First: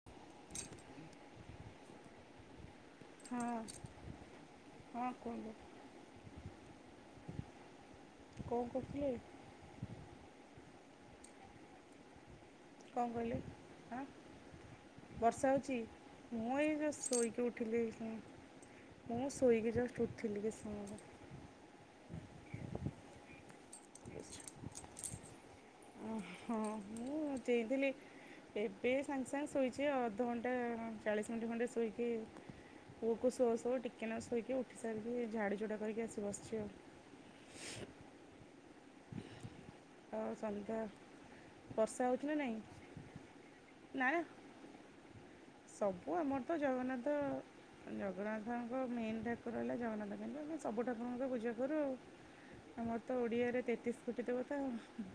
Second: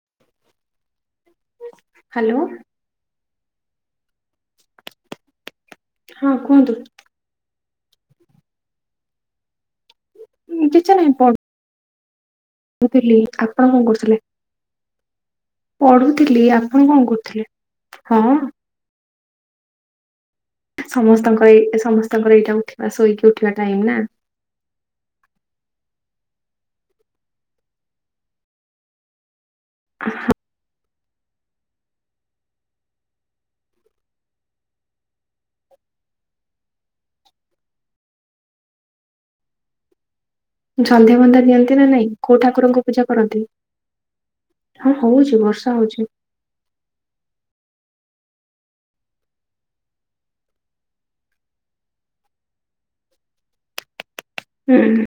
[unintelligible] Hello [inaudible] ହଁ ହଁ କୁହନ୍ତୁ ହଁ କୁହନ୍ତୁ କଣ କରୁଥିଲେ? କିଛି ନାଇଁ ପଢୁ କଣ କହିଲେ ଆପଣ କଣ ଆଁ କରୁଥିଲେ? ବର୍ଷା ହଉଛି ପଢୁଥିଲି ମୁଁ ଏଇ ଆପଣ କଣ ଜଷ୍ କରୁଥିଲେ? ଶୋଇକି ଉଠିଲି। ହଁ [inaudible] ମୁଁ ଶୋଇଲି ଜଷ୍ଟ୍ ଉଠିଲି [inaudible] ସମସ୍ତଙ୍କର ଏଇ ସମସ୍ତଙ୍କର ଏଇଟା ଉଠିବା ଶୋଇକି ଉଠିବା ଟାଇମ୍ ନା। ଛ [inaudible] ହଁ ମୁଁ ଚେଇଁଥିଲି ଏବେ ସାଙ୍ଗେ ସାଙ୍ଗେ ଶୋଇଛି ଅଧଘ ଣ୍ଚା ଚାଳିଶି ମିନିଟ୍ ଖଣ୍ଡେ ଶୋଇକି ପୁଅକୁ ଶୋଅ ଶୋଉ ଟିକେନା ଶୋଇକି ଉଠି ସାରିକି ଝାଡ଼ି ଝୁଡ଼ା କରିକି ଆସି ବସିଛି ଆଉ। ଥାଉଜ [inaudible] ସନ୍ଧ୍ୟା ଫନ୍ଧ୍ୟା ଦିଅନ୍ତି ନା ନାଇଁ କୋଉ ଠାକୁରଙ୍କୁ ପୂଜା କରନ୍ତି? ନା ହଉଛି। ସବୁ ଆମର ତ ଜଗନ୍ନାଥ ଜଗନ୍ନାଥଙ୍କ ମେନ୍ ଠାକୁର ହେଲା ଜଗନ୍ନାଥ କିନ୍ତୁ ଆମେ ସବୁ ଠାକୁରଙ୍କୁ ପୂଜା କରୁ ଆଉ। ଆମର ତ ଓଡିଆରେ ତେତିଶି କୋଟି ଦେବତା ହୁଁ ଉ।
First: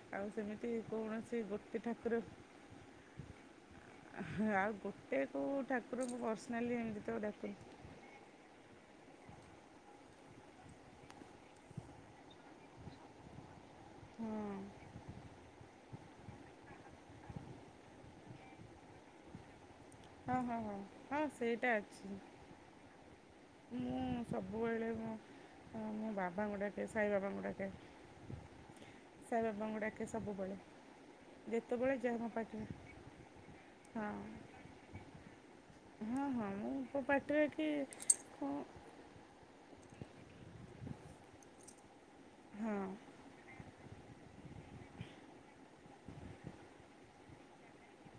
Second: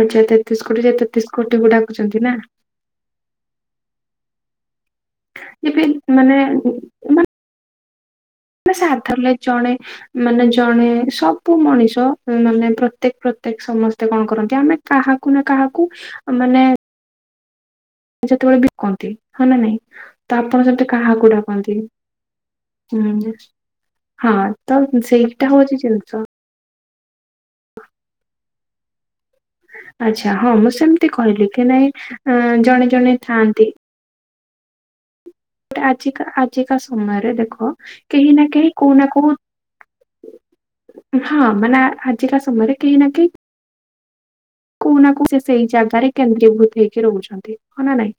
ଆଚ୍ଛା ଆଉ ତେତିଶ ସେମିତି କୋଟି ଯେ ତେତିଶ କୌଣସି କୋଟିକୁ ଗୋଟେ ଡାକୁଛନ୍ତି ଠାକୁର ନା। ଆଉ ଗୋଟେ କୋଉ ଏବେ ଠାକୁରଙ୍କୁ ମାନେ ପର୍ସନାଲି ଏମିତି ତ ଡାକେନି। ସାଧାରଣ ଜଣେ ମାନେ ଜଣେ ସବୁ ମଣିଷ ମାନେ ପ୍ରତ୍ୟେକ୍ ପ୍ର ଏ ସମସ୍ତେ କଣ ହଁ କରନ୍ତି ଆମେ କାହାକୁ ନା କାହାକୁ ମାନେ ଯେତେବେଳେ ବିିକନ୍ତି ହଁ ନା ନାଇଁ ହଁ ତ ହଁ ଆପଣ ହଁ ସେଠି ହଁ କାହାକୁ ସେଇଟା ଡାକନ୍ତି? ଅଛି ହୁଁ ହୁଁ। ମୁଁ ସବୁବେଳେ ମୋ ହଉଛି ମୋ ଜିନିଷ ବାବାଙ୍କୁ ଡାକେ ସାଇ ବାବାଙ୍କୁ ଡାକେ। ସାଇବାବାଙ୍କୁ ଡାକେ ଆଚ୍ଛା ହଁ ସବୁବଳେ ମୁଁ ସେମିତି କହିଲି କି ନାଇଁ ଯେତେବଳେ ଯେହୁଁ ଅଁ, ପାଖେ। ଜଣେ ଜଣେ ଥାଆନ୍ତି ହଁ। ଗୋଟେ ହଁ ଆଜିକା ହଁ ମୁଁ ଆଜିକା ସମୟରେ ଉପପାଟିରେ କି ଦେଖ କେହି ନା କଣ କେହି କୋଉ ନା କୋଉ ହଁ ମାନେ ଆଜିକା ହଁ ସମୟରେ କେହି ନା କେହି କୋଉ ନା କୋଉ ସେ ସେଇ ଜାଗାରେ କେନ୍ଦ୍ରୀଭୂତ ହେଇକି ରହୁଛନ୍ତି ହଁ ନା ନାଇଁ?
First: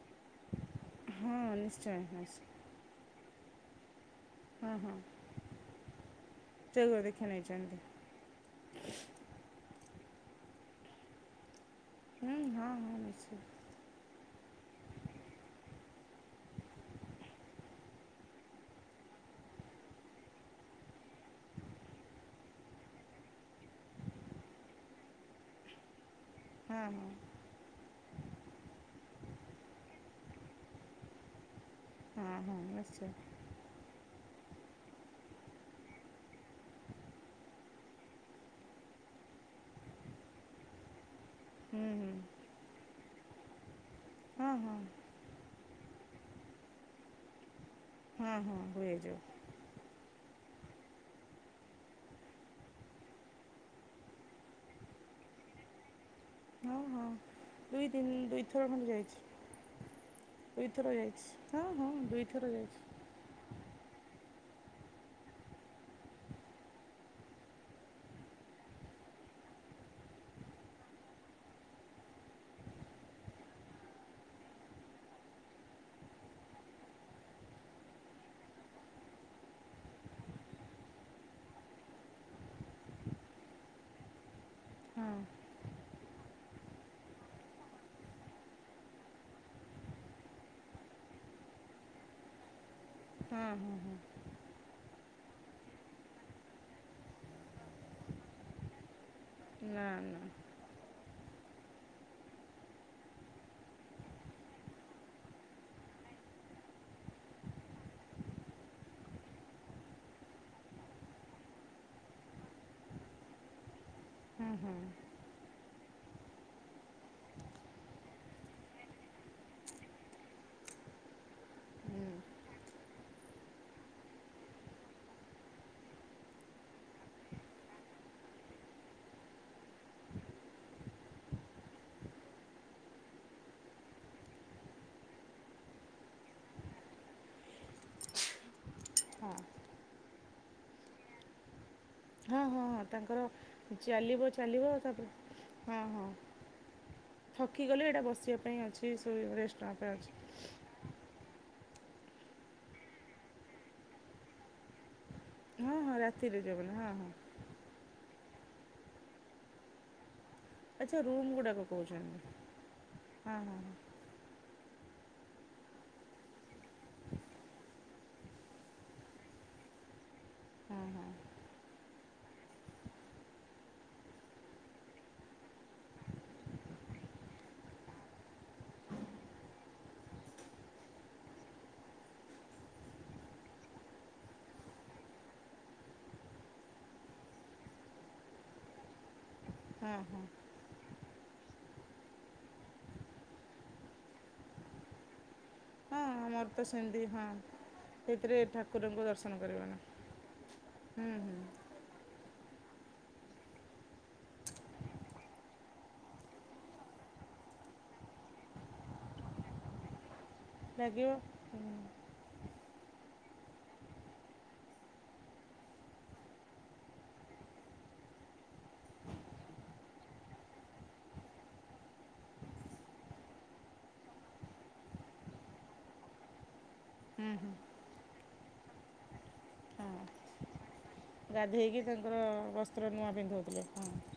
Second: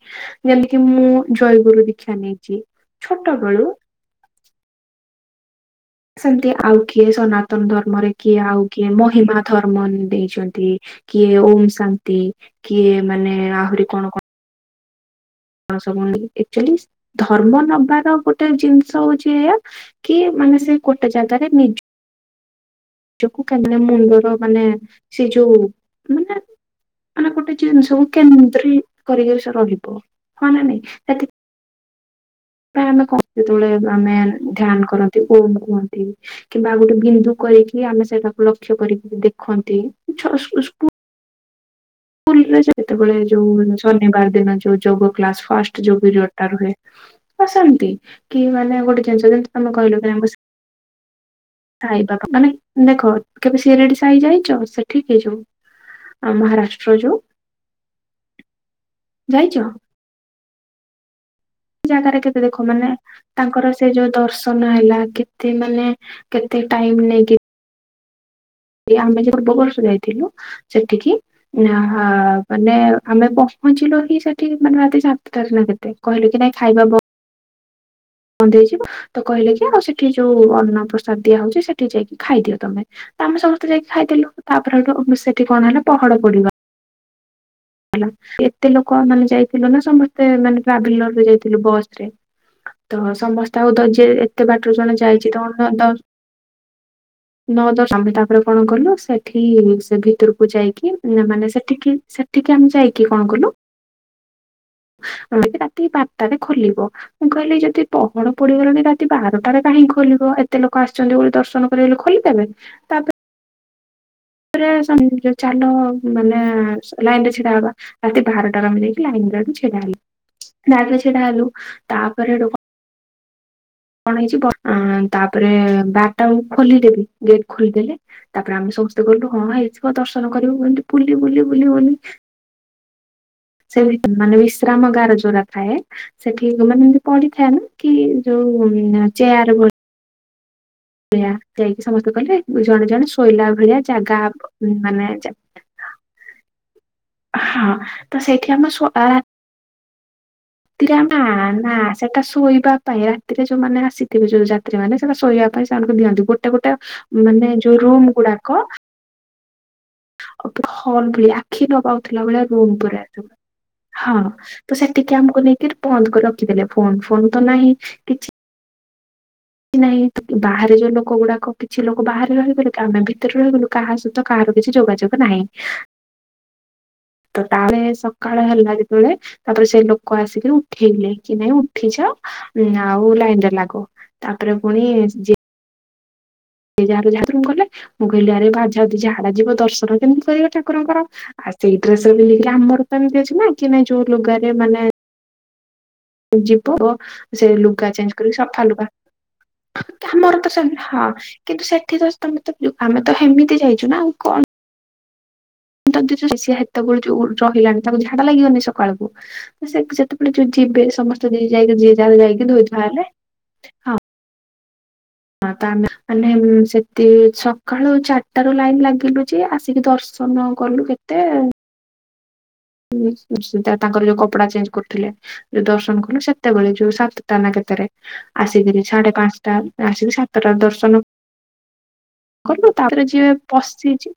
ଯେମତି କିି ମୁଁ ହଁ ଜୟଗୁରୁ ନିଶ୍ଚୟ ଦୀକ୍ଷା ନିଶ୍ଚୟ ନେଇଚି ଛୋଟବେଳୁ ହଁ ହଁ। ସେମତି ଆଉ ଜୈବ କିଏ ଦୀକ୍ଷା ସନାତନ ନେଇଛନ୍ତି ଧର୍ମରେ କିଏ ଆଉ କିଏ ମହିମା ଧର୍ମ ଦେଇଚନ୍ତି କିଏ ଓମ୍ ସାନ୍ ନ୍ତି ହୁଁ ହଁ ହଁ କିଏ ନିଶ୍ଚୟ ମାନେ ଆହୁରି କଣ [unintelligible] ଆକଚୋଲି ଧର୍ମ ନବାର ଗୋଟେ ଜିନଷ ହୋଉଚି ଏଇଆ କି ମାନେ ସେ ଗୋଟେ ଜାଗାରେ ନିଜ୍ ଜକୁ କାହିଁକିନା ମୁଣ୍ଡର ମାନେ ସିଏ ଯୋଉ ମାନେ ହଁ ହଁ। ମାନେ ଗୋଟେ ଜିନିଷବୁ କେନ୍ଦ୍ରି କରିକରି ସେ ରହିବ ହଁ ନା ନାଇଁ ତାଥି ହାଁ ହଁ। ପ୍ରାୟେ ଆମେ ନିଶ୍ଚୟ କଣ ଯେତେବେଳେ ଆମେ ଧ୍ୟାନ କରନ୍ତି କୋନ କୁହନ୍ତି କିମ୍ବା ଗୋଟେ ବିନ୍ଦୁ କରିକି ଆମେ ସେଟାକୁ ଲକ୍ଷ୍ୟ କରିକି ଦେଖନ୍ତି [unintelligible] ହୁଁ ହୁଁ। ସ୍କୁଲରେ ଯେତେବେଳେ ଯୋଉ ଶନିବାର ହଁ ଦିନ ହଁ ଯୋଉ ଯୋଗ କ୍ଲାସ ଫାଷ୍ଟ ଯୋଉ ପିରିୟଟା ରୁହେ ଆସନ୍ତି ହଁ କି ହଁ ମାନେ ହୁଏ ଗୋଟେ ଯୋଉ ଜିନିଷ ଯେମିତି ତମେ କହିଲ କି ଆମକୁ ଶି ଖାଇବା ମାନେ ଦେଖ କେବେ ସିରିଡି ସାଇ ଯାଇଚ ସେଠିକି ଏଇ ଯୋଉ ଆ ହଁ ମହାରାଷ୍ଟ୍ର ହଁ ଯୋଉ ଦୁଇ ଦିନ ଦୁଇଥର ଖଣ୍ଡେ ଯାଇଛ? ଯାଇଛି ଦୁଇଥର ଯାଇଛି। ହଁ ହଁ ଜାଗାରେ କେତେ ଦୁଇଥର ଦେଖ ମାନେ ଯାଇଛି। ତାଙ୍କର ସେ ଯୋଉ ଦର୍ଶନ ହେଲା କେତେ ମାନେ କେତେ ଟାଇମ ନେଇକି ଆମେ ଯୋଉ ପୂର୍ବ ବର୍ଷ ଯାଇଥିଲୁ ସେଠିକି ନା ମାନେ ଆମେ ପହଞ୍ଚିଲୁ ହିଁ ସେଠି ମାନେ ରାତି ସାତଟାରେ ନା କେତେ? କହିଲୁ କି ନାଇ ଖାଇବା ବ ବନ୍ଦ ହେଇଯିବ ତ କହିଲେ କି ଆଉ ସେଠି ଯୋଉ ଅନ୍ନ ପ୍ରସାଦ ଦିଆ ହୋଉଚି ସେଠି ଯାଇକି ଖାଇଦିଅ ତମେ। ଆମେ ସମସ୍ତେ ଯାଇକି ଖାଇଦେଲୁ ତାପରେ ହଁ ହେଠୁ ସେଠି କଣ ହେଲା ପହଡ ପଡ଼ିବା ହେଲା ଏତେ ଲୋକ ଆମ ମାନେ ଯାଇଥିଲୁ ନା ସମସ୍ତେ ମାନେ ଟ୍ରାଭେଲ ଲଗେଇ ଯାଇଥିଲୁ ବସରେ। ତ ହଁ ସମସ୍ତେ ଆଉ ହଁ ହଁ ଧର୍ଯ୍ୟ ଏତେ ବାଟରୁ ଜଣେ ଯାଇଚି [unintelligible] ତ ନ ଦଶ ଆମେ ତାପରେ କଣ କଲୁ ସେଠି ନା ସେ ନା ଭିତରକୁ ଯାଇକି ପିଲାମାନେ ସେଠିକି ସେ ଠିକି ଆମେ ଯାଇକି କଣ କଲୁ [unintelligible] ରାତି ବାରଟାରେ ଖୋଲିବ। ମୁଁ କହିଲି ଯଦି ପହଡ ପଡିଗଲାଣି ରାତି ବାରଟାରେ କାହିଁକି ଖୋଲିବ ଏତେ ଲୋକ ଆସିଚନ୍ତି ବୋଲି ଦର୍ଶନ ତାପରେ ଖୋଲିପାରଲେ ତାପରେ ହଁ ରେ ହଁ ସମୁଦ୍ର ଚାଲ ମାନେ ଲାଇନରେ ଛିଡା ହବା ରାତି ବାରଟାରେ ଆମେ ଯାଇକି ଲାଇନରେ ହେଠୁ ଛିଡାହେଲୁ। ଲାଇନରେ ଛିଡା ହେଲୁ ହୁଁ ତାପରେ ହେଠୁ କ କଣ ହେଇଚି ଗ ଅ ତାପରେ ବାରଟାବେଳକୁ ଖୋଲିଦେବି ଗେଟ ଖୋଲିଦେଲେ। ତାପରେ ଆମେ ସମସ୍ତେ କହିଲୁ ହଁ ହେଇଯିବ ଦର୍ଶନ କରିବୁ କେମତି ବୁଲି ବୁଲି ବୁଲି ବୁଲି। ସେ ବି ମାନେ ବିଶ୍ରାମଗାର ଯୋଉରା ଥାଏ ସେଠି ମାନେ ଏମତି ପଡିଥାଏ ନା? କି ଯୋଉ ନା ହଁ ଚେୟାର ଗୁ ଏଆ ଯାଇକି ସମସ୍ତେ କହଲେ ହଁ ହଁ ହଁ ଜଣେ ଜଣେ ତାଙ୍କର ଶୋଇଲା ଭଳିଆ ଚାଲିବ ଚାଲିବ ଜାଗାହବ ତାପରେ ମାନେ ଯା ହଁ ହଁ ଥକିଗଲେ ଏଇଟା ତ ବସିବା ସେଇଠି ପାଇଁ ଆମେ ଅଛି ସେ ରେଷ୍ଟ ନବା ପାଇଁ ଅଛି। [unintelligible] ନା ନା ସେଟା ଶୋଇବା ପାଇଁ ରାତିରେ ଯୋଉମାନେ ଆସିଥିବେ ଯୋଉ ଜା ରାତିରେ ସେଟା ଶୋଇବା ପାଇଁ ହଁ ହଁ ସେମାନଙ୍କୁ ଦିଅନ୍ତି। ରାତିରେ ଗୋଟେ ଯିବନି ଗୋଟେ ହଁ ହଁ ମାନେ ଯୋଉ ରୁମ୍ ଗୁଡାକ ଆଉ ପ ଆଚ୍ଛା ହଲ୍ ରେ ରୁମ୍ ଗୁଡ଼ାକ ଆଖି ନ କହୁଛନ୍ତି ପାଉଥିଲା ଭଳିଆ ରୁମ୍ ପୁରା ହଁ ହଁ ସବୁ ହଁ ତ ସେଠିକି ଆମକୁ ନେଇକି ବନ୍ଦ କରି ରଖିଦେଲେ, ଫୋନ୍ ଫୋନ୍ ତ ନାହିଁ କିଛି କି ନାଇଁ ତ ବାହାରେ ହଁ ଯୋଉ ହଁ ଲୋକ ଗୁଡାକ କେତ କିଛି ଲୋକ ବାହାରେ ରହିଗଲେ ତ ଆମେ ଭିତରେ ରହିଗଲୁ କାହା ସହିତ କାହାର କିଛି ଯୋଗାଯୋଗ ନାହିଁ। ତ ତାଳେ ସକାଳେ ହେଲା ଯେତେବେଳେ ତାପରେ ସେଇ ଲୋକ ଆସିକି ଉଠେଇଲେ କି ନାଇଁ ଉଠିଯାଅ ଆଉ ଲାଇନ୍ ଟା ଲାଗୁ। ତାପରେ ପୁଣିଚ ଜି ଯାହାର ଯାହା ରୁମ୍ ଗଲେ। ମୁଁ କହିଲି ଆରେ ବା ଯଦି ଝାଡା ଯିବ ହଁ ଦର୍ଶନ ହଁ ହଁ କେମିତି କରିବ ଠାକୁରଙ୍କର ଆଉ ସେଇ ଡ୍ରେସ ବି ହେଇକି ଆମର ତ ଏମତି ଅଛି ନା କି ନା ଯୋଉ ଲୁଗାରେ ମାନେ ହଁ ମୋର ତ ଯିବୁ ସେମିତି ହଁ ସେ ଲୁଗା ଚେଞ୍ଜ କରିବୁ ସେଇଥିରେ ସଫା ଲୁଗା ଠାକୁରଙ୍କୁ ଦର୍ଶନ କରିବ ନା କି ଆମର ତ ସେ ହଁ ହୁଁ ହୁଁ କିନ୍ତୁ ସେଠି ତ ତମେ ତ ଆମେ ତ ହେମିତି ଯାଇଛୁ ନା ଆଉ କଣ ତ ଯଉ ସେତବେଳୁ ଯୋଉ ରହିଲାଣି ତାକୁ ଝାଡ଼ା ଲାଗିବନି ସକାଳକୁ? ସେ ଯେତେ ଏ ଯୋଉ ଯିବେ ଲାଗିବ ସମସ୍ତେ ଯିଏ ହୁଁ ଯାଇକି ଯିଏ ଯାର ଯାଇକି ଧୋଇଧୁଆ ହେଲେ ହଁ ହଁ ତ ଆମେ ମାନେ ସେଠି ସକାଳୁ ଚାରିଟାରୁ ଲାଇନ୍ ଲାଗିଲୁ ଯେ ଆସିକି ଦର୍ଶ ଦର୍ଶନ କଲୁ କେତେ। ହୁଁ ନିଶ୍ଚିନ୍ତ ତାଙ୍କର ଯୋଉ କପଡ଼ା ଚେଞ୍ଜ କରୁଥିଲେ ଯୋଉ ଦର୍ଶନ କଲୁ ସେତେବେଳେ ଯୋଉ ହୁଁ ସାତଟା ହୁଁ ନା କେତେରେ ଆସିକିରି ସାଢେ ପାଞ୍ଚଟା ହଁ ଆସିକି ସାତଟାରେ ଦର୍ଶନ ଗାଧେଇକି ତାଙ୍କର କଲୁ ବସ୍ତ୍ର ତାପରେ ନୂଆ ଯିଏ ପିନ୍ଧଉଥିଲେ, ହଁ। ପଶିଛି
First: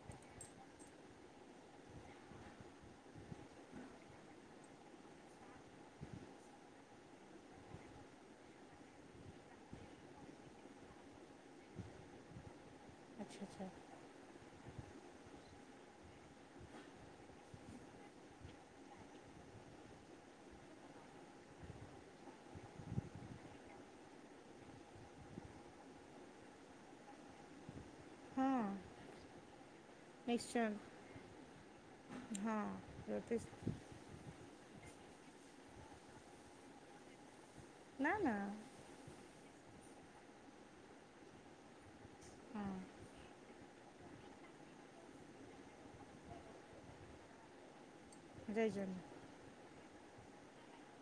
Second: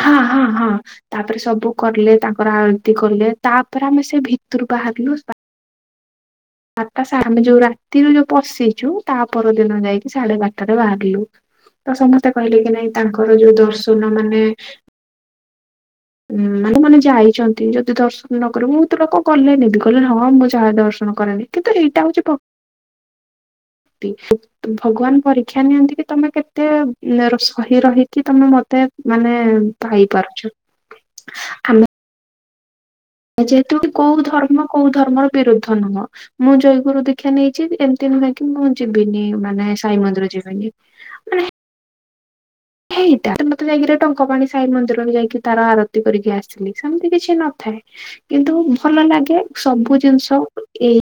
ହଁ ହଁ ହଁ ତାପରେ ସବୁ କରିଲେ ତା ତା ପରେ ଆଳତି କଲେ ତାପରେ ଆମେ ସେ ଭିତରୁ ବାହାରିଲୁ ସା ଆଠଟା ସା ଆମେ ଯୋଉ ରାତିରୁ ଯୋଉ ପଶିଚୁ ତା ପରଦିନ ଯାଇକି ସାଢେ ବାରଟାରେ ବାହାରିଲୁ। ତ ସମସ୍ତେ କହିଲେ କି ନାଇଁ ତାଙ୍କର ଆଚ୍ଛା ଯୋଉ ଆଚ୍ଛା ଦର୍ଶନ ମାନେ ହୁଁ ମାନେ ମାନେ ଯାଇଚନ୍ତି ଯଦି ଦର୍ଶନ ନ କରିବୁ ତ ଲୋକ କଲେନି ବି କହିଲେ ହଁ ମୁଁ ଯାହା ଦର୍ଶନ କରେଇବି। କିନ୍ତୁ ହେଇଟା ହେଉଚି ପ [inaudible] ତି [unintelligible] ଭଗବାନ ପରୀକ୍ଷା ନିଅନ୍ତି କି ତମେ କେତେ ସହି ରହିକି ତମେ ହଁ ମତେ ମାନେ ପାଇପାରୁଚ। ଆଁ ହଁ। ଜ୍ୟୋତିଷ ଯେହେତୁ କୋଉ ଧର୍ମ କୋଉ ଧର୍ମର ବିରୁଦ୍ଧ ନୁହଁ ମୁଁ ଜୟଗୁରୁ ଦିଖ୍ ଦିକ୍ଷା ନେଇଛି ଏମିତି ନା ନା ନୁହେଁକି ମୁଁ ଯିବିନି ମାନେ ସାଇ ମନ୍ଦିର ଯିବିନି। ହଁ ଏଇଟା ମତେ ଯାଇକିରି ଟଙ୍କା ପାାଣି ସାଇ ମନ୍ଦିରକୁ ଯାଇକି ତାର ଆରତି କରିକି ଆସିଲି ସେମିତି କିଛି ନଥାଏ। କିନ୍ତୁ ଯାଇଛନ୍ତି ଭଲ ଲାଗେ ସବୁ ଜିନିଷ ଏଇ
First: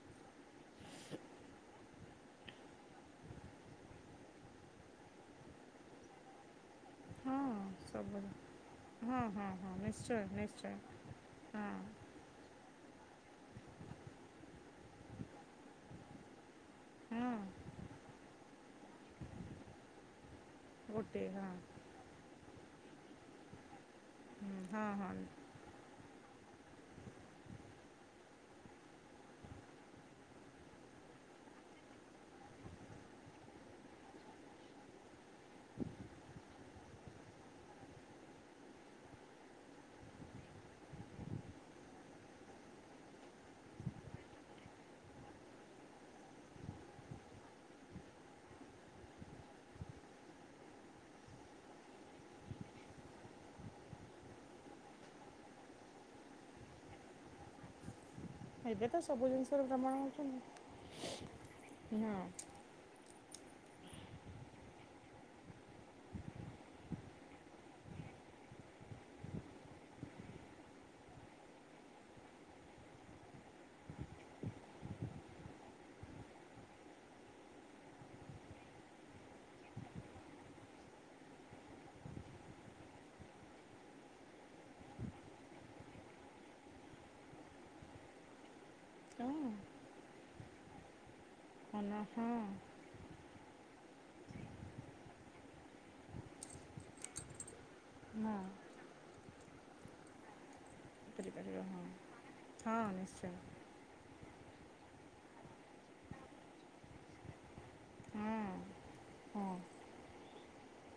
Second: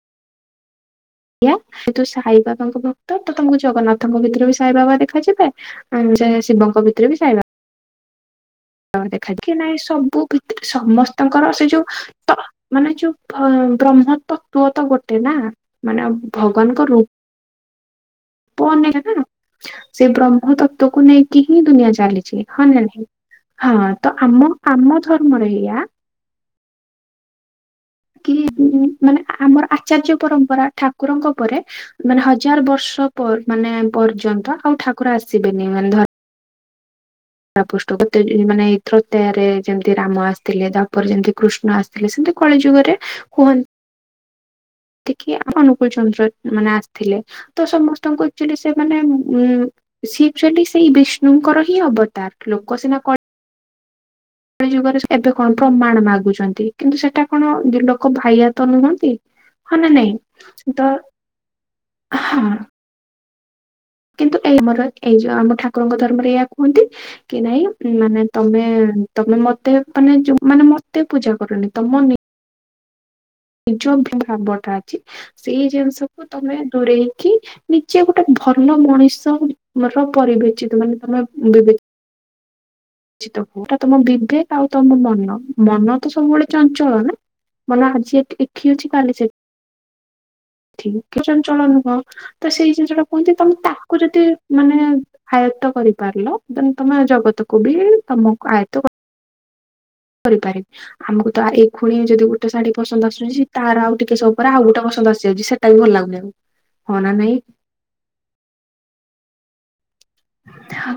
ଏୟା ଯେ ତୁ ସାଇ ବାବାଙ୍କ ଭକ୍ତ ତ ତମକୁ ଜଗନ୍ନାଥଙ୍କ ଭିତରେ ବି ସାଇବାବା ଦେଖାଯିବେ। ଆ ଜେ ଶିବଙ୍କ ଭିତରେ ବି ସାଇବାବା। ସବୁବେଳେ ତ ଦେଖା କି ନାଇଁ ସବୁ ଭିତରେ ସମସ୍ତଙ୍କର ସେ ହଁ ଯୋଉ ତ ମାନେ ଯୋଉ ବ୍ରହ୍ମ ତତ୍ଵ ତ ଗୋଟେ ନା ମାନେ ଭଗବାନଙ୍କ ରୂପ ହଁ। ପନରି ତ, ସେ ବ୍ରହ୍ମ ତତ୍ଵକୁ ଗୋଟେ ନେଇକି ହଁ ହିଁ ଦୁନିଆ ଚାଲିଛି, ହଁ ନା ନାଇଁ? ହଁ ତ ହୁଁ ଆମ ହଁ ଆମ ହଁ ଧର୍ମରେ ଏଇଆ କି ମାନେ ଆମର ଆଚାର୍ଯ୍ୟ ପରମ୍ପରା ଠାକୁରଙ୍କ ଉପରେ ମାନେ ହଜାର ବର୍ଷ ମାନେ ପର୍ଯ୍ୟନ୍ତ ଆଉ ଠାକୁର ଆସିବେନି ମାନେ ଧ [unintelligible] ଯେମିତି ରାମ ଆସିଥିଲେ ତାପରେ ଯେମିତି କୃଷ୍ଣ ଆସି ଥିଲେ ସେମିତି କଳି ଯୁଗରେ କୁହ ଟିକି ଅନୁକୂଳ ଚନ୍ଦ୍ର ମାନେ ଆସିଥିଲେ ତ ସମସ୍ତଙ୍କୁ ଆଚୁଲି ସେ ମାନେ ଉ ସିଏ ଆଚ୍ୟୁଆଲି ସେଇ ବିଷ୍ଣୁଙ୍କର ହିଁ ଅବତାର ଲୋକ ସେନା କ କଳି ଯୁଗରେ ଏବେ କଣ ପ୍ରମାଣ ମାଗୁଛନ୍ତି କିନ୍ତୁ ସେଟା କଣ ଲୋକ ଭାଇଆ ତ ଏବେ ନୁହନ୍ତି ସବୁ ଜିନିଷର ହଁ ଭ୍ରମଣ ନା ହେଉଛନ୍ତି ନାଇଁ ତ ହଁ। କିନ୍ତୁ ଏଇ ଆମର ଏଇ ଯୋଉ ଆମ ଠାକୁରଙ୍କ ଧର୍ମରେ ଏୟା କୁହନ୍ତି। କି ନାଇଁ ମାନେ ତମେ ତମେମତେ ତମେ ମାନେ ମତେ ପୂଜା କରୁନି ତମ ନିଜ ବି ଭାବଟା ଅଛି ସେଇ ଜିନିଷକୁ ତମେ ଦୂରେଇକି। ନିଜେ ଗୋଟେ ଭଲ ମଣିଷ ର ପରିବେଚିତ ମାନେ ତମେ [unintelligible] ତମ ବିବେକ ଆଉ ତମ ମନ ମନ ତ ସବୁବେଳେ ଚଞ୍ଚଳ ନା। ମାନେ ଆଜି ଏକି ଅଛି କାଲି ସେଠି। ହଁ ଠିକ କି ଚଞ୍ଚଳ ନୁହଁ ଅନା ହଁ ତ ସେଇ ଜିନିଷଟା। କୁହନ୍ତି ତମେ ତାକୁ ଯଦି ମାନେ ଆୟତ କରିପାରିଲ ଦେନ୍ ତମେ ଜଗତକୁୁ ବି ହଁ [unintelligible] କରିପାରିବି ଆମକୁ ତ କରିପାରିବ ଏଇ ହଁ ଖୁଣି ଯଦି ଗୋଟେ ଶାଢୀ ହଁ ପସନ୍ଦ ନିଶ୍ଚୟ ଆସୁଛି ତାର ଆଉ ଟିକେ ସ ପରା ଆଉ ଗୋଟେ ପସନ୍ଦ ଆସିଯାଉଛି, ସେଟା ବି ଭଲ ଲାଗୁନି ଆଉ ହଁ ନା ନାଇଁ। ହଁ ହଁ।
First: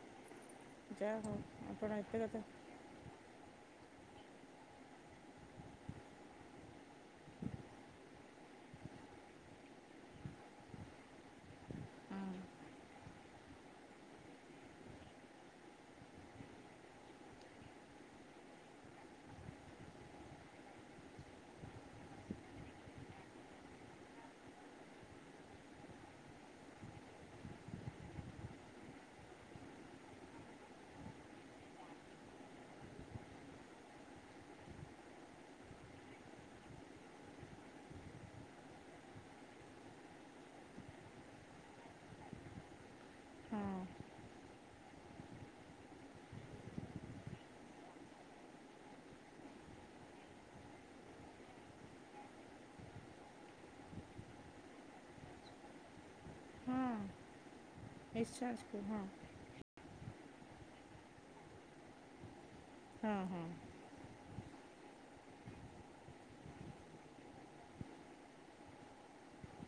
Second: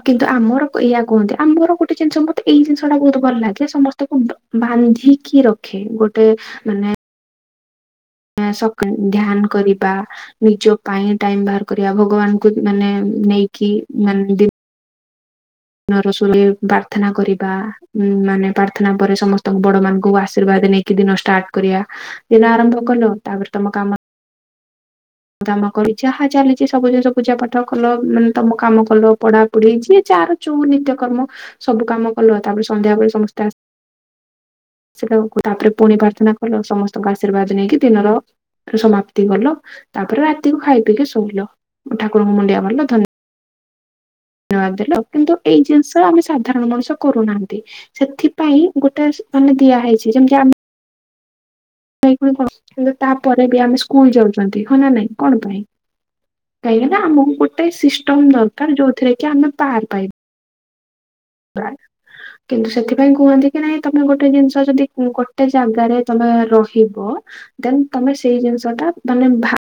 କିନ୍ତୁ ଆମର ଆୟ ଯାହା କୁହନ୍ତି ହଉ ଆମର ଆପଣ ଗୋଟେ ଏତେ ଜିନିଷ କଥା ମତେ ଏଇ ଜିନି ସେଟା ବହୁତ ଭଲ ଲାଗେ ସମସ୍ତଙ୍କୁ ବାନ୍ଧିକି ରଖେ ଗୋଟେ ମାନେ ସକା ଧ୍ୟାନ କରିବା। ନିଜ ପାଇଁ ଟାଇମ ବାହାର କରିବା ହଁ ଭଗବାନଙ୍କୁ ମାନେ ନେଇକି ମାନେ [unintelligible] ପ୍ରାର୍ଥନା କରିବା ଉ ମାନେ ପ୍ରାର୍ଥନା ପରେ ସମସ୍ତଙ୍କ ବଡ ମାନଙ୍କୁ ଆଶୀର୍ବାଦ ନେଇ କି ଦିନ ଷ୍ଟାର୍ଟ କରିବା, ଦିନ ଆରମ୍ଭ କଲ ତାପରେ ତମ କାମ କାମ କଲ ଯାହା ଚାଲିଛି ସବୁ ଜିନିଷ ପୂଜା ପାଠ କଲ ମାନେ ତମ କାମ କଲ ପଢା ପଢେଇଛି ଜାର ଜଉ ନିତ୍ୟକର୍ମ ସବୁ କାମ କଲ ତାପରେ ସନ୍ଧ୍ୟାବେଳେ ସମସ୍ତେ ଆ ସେଠୁ ତାପରେ ପୁଣି ପ୍ରାର୍ଥନା କଲ ସମସ୍ତଙ୍କ ଆଶୀର୍ବାଦ ନେଇକି ଦିନର। ସମାପ୍ତି କଲ ତାପରେ ରାତିକୁୁ ଖାଇ ପିକି ଶୋଇଲ ଠାକୁରଙ୍କୁ ମୁଣ୍ଡିଆ ଭାରିଲ ଧନ୍ୟ ହଁ। ବାଦ୍ ଦେଲ କିନ୍ତୁ ଏଇ ଜିନିଷ ଆମେ ସାଧାରଣ ମଣିଷ କରୁନାହାନ୍ତି। ସେଥିପାଇଁ ଗୋଟେ ମାନେ ଦିଆ ହେଇଛି ଯେମିତି ଆମ [unintelligible] ତାପରେ ବି ଆମେ ସ୍କୁଲ ଯାଉଛନ୍ତି ହ ନା ନାଇଁ କଣ ପାଇଁ? ହଁ କାହିଁକି ନା ଆମକୁ ଗୋଟେ ସିଷ୍ଟମ ନିଶ୍ଚୟ ଦରକାର ଯିବୁ ହଁ ଯୋଉଥିରେ କି ଆମେ ପାର ପାଇବା। କିନ୍ତୁ ସେଥିପାଇଁ ହଁ ହଁ କୁହନ୍ତି କି ନାଇଁ ତମେ ଗୋଟେ ଜିନିଷ ଯଦି ଗୋଟେ ଜାଗାରେ ତମେ ରହିବ। ଦେନ୍ ତମେ ସେଇ ଜିନିଷ ଟା ମାନେ ଭା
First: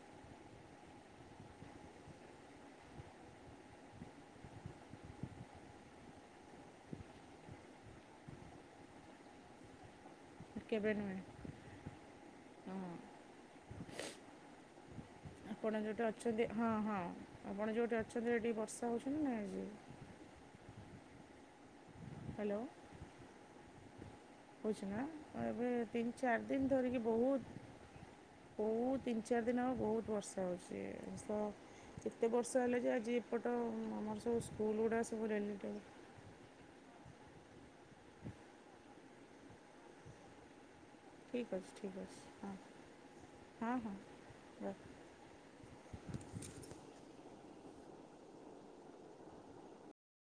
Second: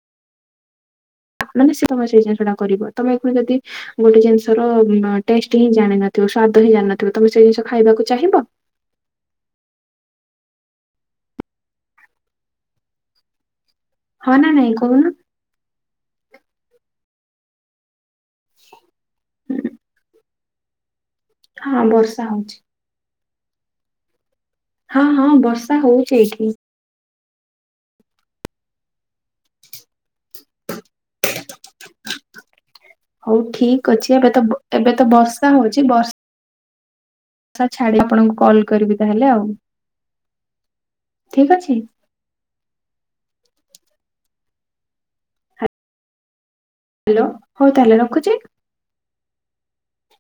[unintelligible] ଗୋଟେ ଜିନିଷର ଟେଷ୍ଟ ହିଁ ଜାଣିନଥିବ, ସ୍ଵାଦ ହିଁ ଜାଣିନଥିବ, ତମେ ସେ ଜିନିଷ ଖାଇବାକୁ ଚାହିଁବ? କେବେ ନୁହେଁ। ହଁ ହଁ ନା ନାଇଁ କହୁନ? ଆପଣ ଯୋଉଠି ଅଛନ୍ତି ହଁ ହଁ, ଆପଣ ଯେଉଁଠି ଅଛନ୍ତି ସେଠି ବର୍ଷା ହଉଛନ୍ତି ନା ନାଇଁ ଯେ? ହଁ ବର୍ଷା ହଉଛି। ହ୍ୟାଲୋ ହଉଛି ନା, ହଁ ହଁ ତ ଏବେ ବର୍ଷା ତିନି ହଉଛି ଚାରି ଏଇଠି। ଦିନ ଦିନି ଧରିକି ବହୁତ୍ ବହୁତ୍ ତିନି ଚାରି ଦିନି ହବ ବହୁତ ବର୍ଷା ବର୍ଷା ହେଉଛି ବର୍ଷା କେତେ ବର୍ଷା ହେଲା ଯେ ଆ ହଉ ଏପଟ ଠିକ ଅଛି ଆମର ଏବେ ତ ସବୁ ସ୍କୁଲ୍ ଏବେ ଗୁଡ଼ା ତ ସବୁ ବର୍ଷା ରେନି ହଉଛି ବର୍ଷା ଛାଡିିଲେ ଆପଣଙ୍କୁ କଲ୍ କରିବି ତାହେଲେ ଆଉ ଠିକ୍ ଅଛି ଠିକ୍ ଅଛି ହଁ ହଁ ହଁ ରଖ ହ୍ୟାଲୋ ହଉ ତାହେଲେ ରଖୁଛି